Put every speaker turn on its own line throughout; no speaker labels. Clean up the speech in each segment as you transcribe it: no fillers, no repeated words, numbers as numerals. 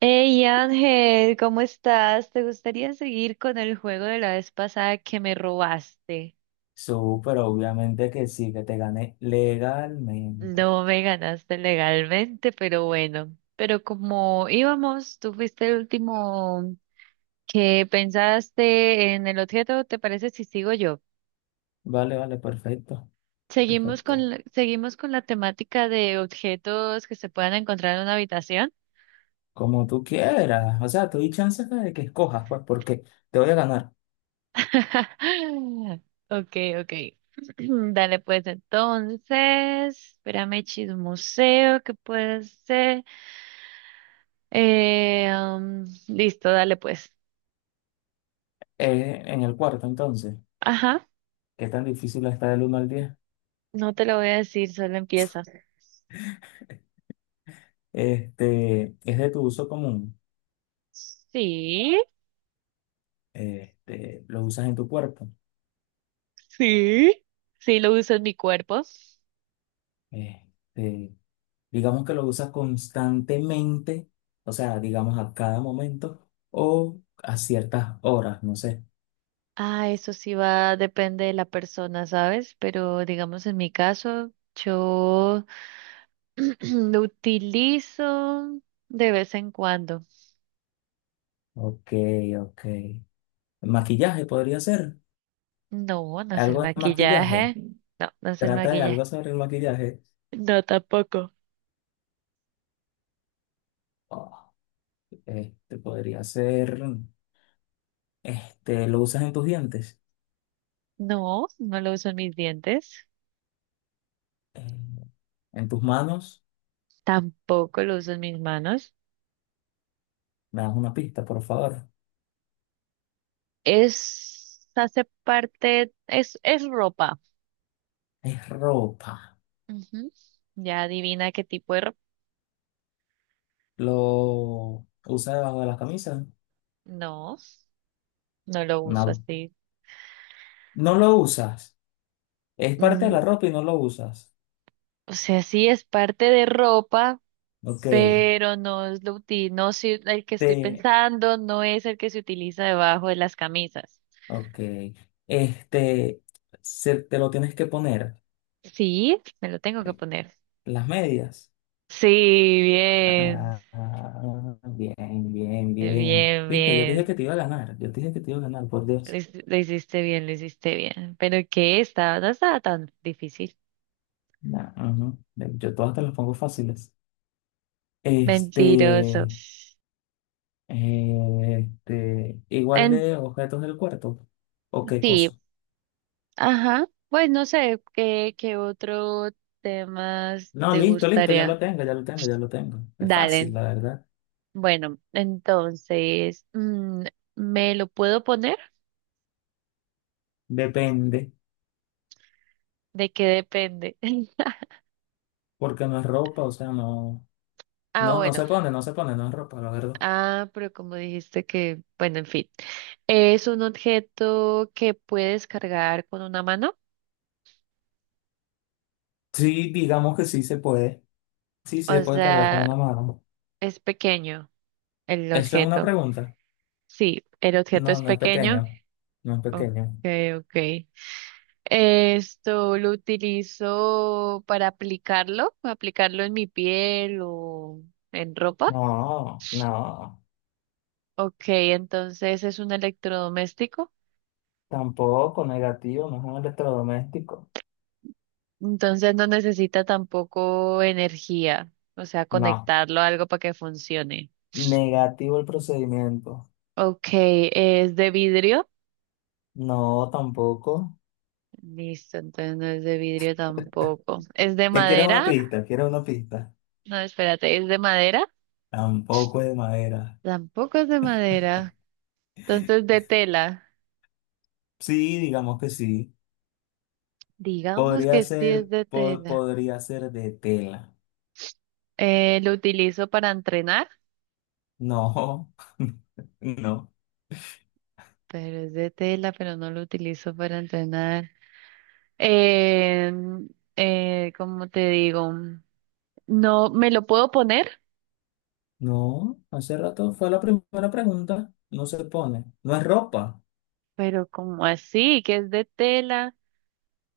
Hey Ángel, ¿cómo estás? ¿Te gustaría seguir con el juego de la vez pasada que me robaste?
Súper, obviamente que sí, que te gané legalmente.
No me ganaste legalmente, pero bueno. Pero como íbamos, tú fuiste el último que pensaste en el objeto, ¿te parece si sigo yo?
Vale, vale, perfecto,
Seguimos
perfecto.
con, seguimos con la temática de objetos que se puedan encontrar en una habitación.
Como tú quieras. O sea, tú doy chances de que escojas, pues, porque te voy a ganar.
Okay, okay. Dale, pues entonces, espérame, chismoseo, ¿qué puede ser? Listo, dale, pues.
En el cuarto, entonces.
Ajá,
¿Qué tan difícil está del 1 al 10?
no te lo voy a decir, solo empieza.
Este, es de tu uso común.
Sí,
Este, lo usas en tu cuerpo.
sí, sí, lo uso en mi cuerpo.
Este, digamos que lo usas constantemente, o sea, digamos a cada momento o a ciertas horas, no sé.
Ah, eso sí va, depende de la persona, ¿sabes? Pero digamos en mi caso, yo lo utilizo de vez en cuando.
Ok, ok. Maquillaje podría ser.
No, no es el
Algo de
maquillaje.
maquillaje.
No, no es el
Trata de algo
maquillaje.
sobre el maquillaje.
No, tampoco.
Oh, este podría ser. Este, ¿lo usas en tus dientes?
No, no lo uso en mis dientes.
Eh, en tus manos.
Tampoco lo uso en mis manos.
Me das una pista, por favor.
Es, hace parte, es ropa.
Es ropa.
Ujú. Ya adivina qué tipo de ropa.
¿Lo usas debajo de las camisas?
No, no lo uso
No.
así.
No lo usas. Es parte de la
Mm,
ropa y no lo usas.
o sea, sí es parte de ropa,
Ok.
pero no es lo util, el que estoy
Te,
pensando, no es el que se utiliza debajo de las camisas.
ok. Este, te lo tienes que poner.
Sí, me lo tengo que
eh,
poner.
Las medias.
Sí, bien,
Ah, bien, bien, bien.
bien,
Viste, yo te dije
bien.
que te iba a ganar. Yo te dije que te iba a ganar, por Dios.
Lo hiciste bien, lo hiciste bien. Pero que estaba, no estaba tan difícil.
Nah, ujú. Yo todas te las pongo fáciles.
Mentiroso.
Este, igual
En
de objetos del cuerpo. ¿O qué
sí,
cosa?
ajá. Pues no sé qué, qué otro temas
No,
te
listo, listo, ya lo
gustaría.
tengo, ya lo tengo, ya lo tengo. Es fácil,
Dale.
la verdad.
Bueno, entonces, mm, ¿me lo puedo poner?
Depende,
¿De qué depende?
porque no es ropa, o sea, no,
Ah,
no, no
bueno.
se pone, no se pone, no es ropa, la verdad.
Ah, pero como dijiste que, bueno, en fin, es un objeto que puedes cargar con una mano,
Sí, digamos que sí se puede. Sí, sí se
o
puede cargar con
sea,
una mano.
es pequeño el
Eso es una
objeto.
pregunta.
Sí, el objeto
No,
es
no es
pequeño.
pequeño. No es
Ok,
pequeño.
ok. Esto lo utilizo para aplicarlo, aplicarlo en mi piel o en ropa.
No, no.
Ok, entonces es un electrodoméstico.
Tampoco negativo, no es un electrodoméstico.
Entonces no necesita tampoco energía, o sea,
No.
conectarlo a algo para que funcione.
Negativo el procedimiento.
Ok, ¿es de vidrio?
No, tampoco.
Listo, entonces no es de vidrio tampoco. ¿Es de
¿Qué quieres una
madera?
pista? ¿Quieres una pista?
No, espérate, ¿es de madera?
Tampoco es de madera.
Tampoco es de madera. Entonces de tela.
Sí, digamos que sí.
Digamos que
Podría
sí es
ser,
de tela.
podría ser de tela.
Lo utilizo para entrenar,
No, no.
pero es de tela, pero no lo utilizo para entrenar. Eh, ¿Cómo te digo? No me lo puedo poner,
No, hace rato fue la primera pregunta. No se pone. No es ropa.
pero como así, que es de tela.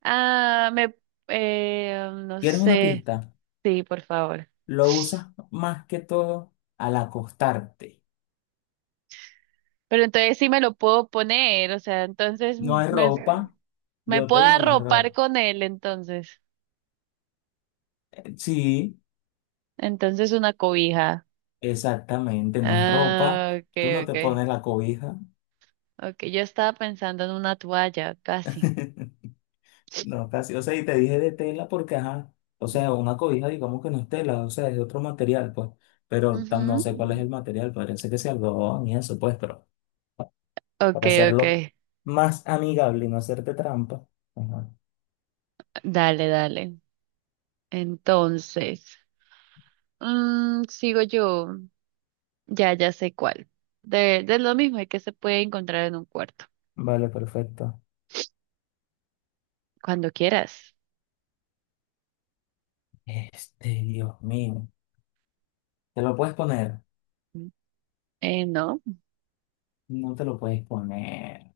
Ah, me, no
¿Quieres una
sé.
pista?
Sí, por favor.
Lo usas más que todo al acostarte.
Pero entonces sí me lo puedo poner, o sea, entonces
No hay
me,
ropa.
me
Yo te
puedo
dije, no es
arropar
ropa.
con él, entonces.
Sí,
Entonces una cobija.
exactamente, no es ropa.
Ah,
Tú
okay,
no te
okay.
pones la cobija.
Okay, yo estaba pensando en una toalla, casi.
No, casi. O sea, y te dije de tela porque, ajá. O sea, una cobija, digamos que no es tela, o sea, es de otro material, pues. Pero
Ujú.
no sé cuál es el material, parece que sea algodón y eso, pues, pero para
Okay,
hacerlo
okay.
más amigable y no hacerte trampa. Ajá.
Dale, dale. Entonces, mm, sigo yo. Ya, ya sé cuál. De lo mismo, y que se puede encontrar en un cuarto,
Vale, perfecto.
cuando quieras.
Este, Dios mío. ¿Te lo puedes poner?
No,
No te lo puedes poner.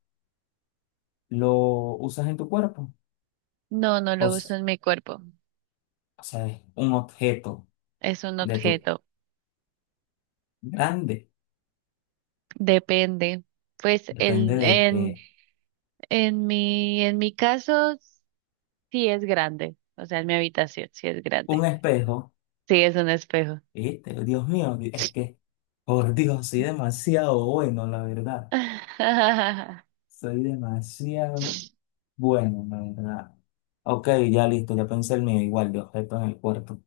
Lo usas en tu cuerpo.
no, no
O,
lo uso
s-
en mi cuerpo.
o sea, es un objeto
Es un
de tu
objeto.
grande.
Depende. Pues
Depende
el,
de que
en, en en mi caso, sí es grande. O sea, en mi habitación, sí es
un
grande.
espejo,
Sí, es un espejo.
¿viste? Dios mío, es que, por Dios, soy demasiado bueno, la verdad. Soy demasiado bueno, la verdad. Ok, ya listo, ya pensé el mío, igual de objeto en el cuerpo.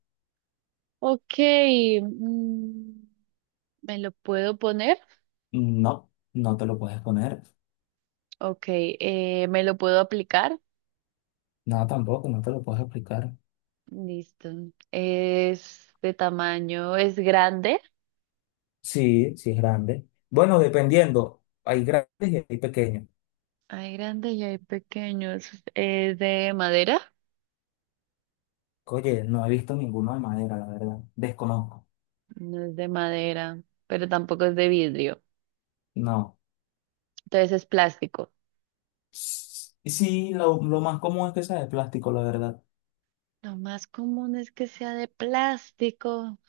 Ok, mm, ¿me lo puedo poner?
No, no te lo puedes poner.
Ok, ¿me lo puedo aplicar?
No, tampoco, no te lo puedes aplicar.
Listo. Es de tamaño, es grande.
Sí, sí es grande. Bueno, dependiendo, hay grandes y hay pequeños.
Hay grande y hay pequeños. Es de madera.
Oye, no he visto ninguno de madera, la verdad. Desconozco.
No es de madera, pero tampoco es de vidrio.
No.
Entonces es plástico.
Y sí, lo más común es que sea de plástico, la verdad.
Lo más común es que sea de plástico,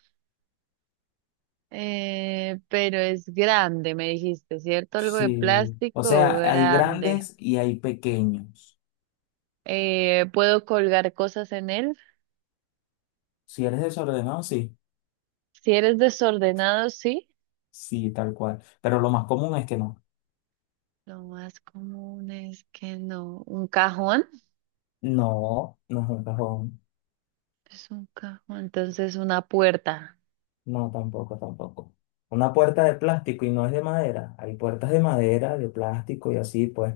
pero es grande, me dijiste, ¿cierto? Algo de
Sí. O
plástico
sea, hay
grande.
grandes y hay pequeños.
¿Puedo colgar cosas en él?
Si eres desordenado, sí.
Si eres desordenado, sí.
Sí, tal cual. Pero lo más común es que no.
Lo más común es que no. ¿Un cajón?
No, no es un cajón.
Es un cajón, entonces una puerta.
No, tampoco, tampoco. Una puerta de plástico y no es de madera. Hay puertas de madera, de plástico y así, pues.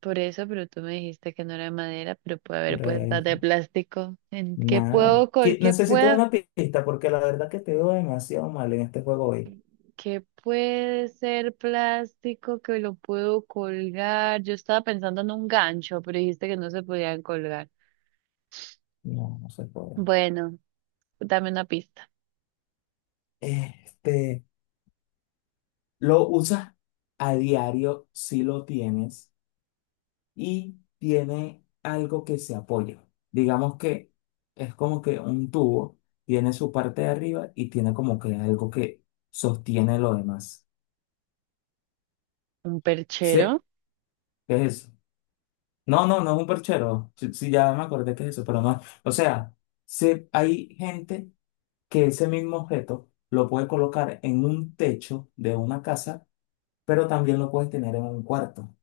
Por eso, pero tú me dijiste que no era de madera, pero puede haber
Por
puertas de
eso.
plástico. ¿En qué
Nada.
puedo, col- ¿qué
Necesito
puedo,
una pista porque la verdad que te veo demasiado mal en este juego hoy.
qué puede ser plástico que lo puedo colgar? Yo estaba pensando en un gancho, pero dijiste que no se podían colgar.
No, no se puede.
Bueno, dame una pista.
Este, lo usas a diario si lo tienes y tiene algo que se apoya. Digamos que es como que un tubo tiene su parte de arriba y tiene como que algo que sostiene lo demás.
¿Un perchero?
Sí, ¿qué es eso? No, no, no es un perchero. Sí, sí, ya me acordé que es eso, pero no. O sea, sí, hay gente que ese mismo objeto lo puedes colocar en un techo de una casa, pero también lo puedes tener en un cuarto,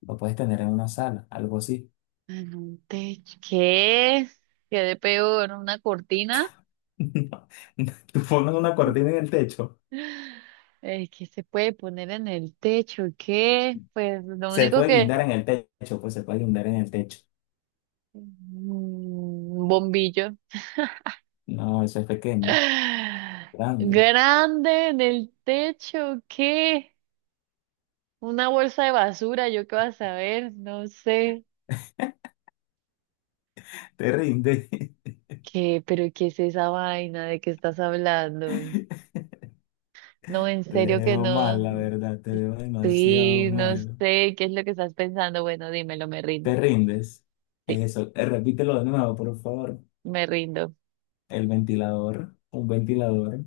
lo puedes tener en una sala, algo así.
En un techo. ¿Qué? ¿Qué de peor? ¿Una cortina?
No, no, tú pones una cortina en el techo,
El que se puede poner en el techo, ¿qué? Pues lo
se
único
puede guindar en
que...
el techo, pues se puede guindar en el techo.
Un bombillo.
No, eso es pequeño, grande,
Grande en el techo, ¿qué? Una bolsa de basura, ¿yo qué vas a saber? No sé.
te rinde.
¿Qué? ¿Pero qué es esa vaina? ¿De qué estás hablando? No, en
Te
serio que
veo mal,
no.
la verdad, te veo demasiado
Sí, no
mal.
sé, ¿qué es lo que estás pensando? Bueno, dímelo, me
¿Te
rindo.
rindes?
Sí,
Eso, repítelo de nuevo, por favor.
me rindo.
El ventilador, un ventilador.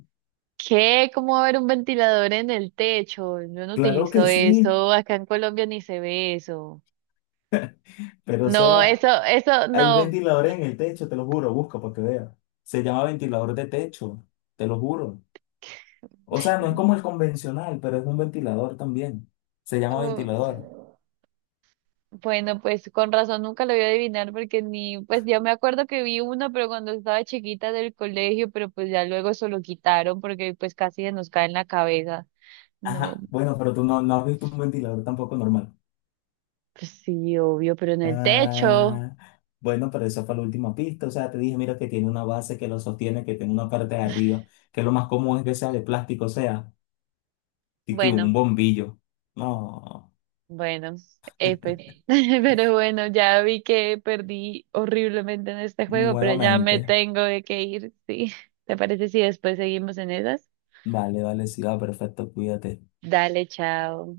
¿Qué? ¿Cómo va a haber un ventilador en el techo? Yo no
Claro
utilizo
que sí,
eso, acá en Colombia ni se ve eso.
pero o
No,
sea,
eso,
hay
no.
ventiladores en el techo, te lo juro, busca para que veas. Se llama ventilador de techo, te lo juro. O sea, no es como el convencional, pero es un ventilador también. Se llama
Uh,
ventilador.
bueno, pues con razón nunca lo voy a adivinar porque ni, pues ya me acuerdo que vi uno, pero cuando estaba chiquita del colegio, pero pues ya luego eso lo quitaron porque pues casi se nos cae en la cabeza. No,
Ajá, bueno, pero tú no has visto un ventilador tampoco normal.
pues sí, obvio, pero en el techo.
Ah, bueno, pero esa fue la última pista. O sea, te dije, mira, que tiene una base que lo sostiene, que tiene una parte de arriba, que lo más común es que sea de plástico, o sea, y que
Bueno.
un bombillo. No,
Bueno, pues, pero bueno, ya vi que perdí horriblemente en este juego, pero ya me
nuevamente.
tengo de que ir, ¿sí? ¿Te parece si después seguimos en esas?
Vale, vale, sí, va, perfecto, cuídate.
Dale, chao.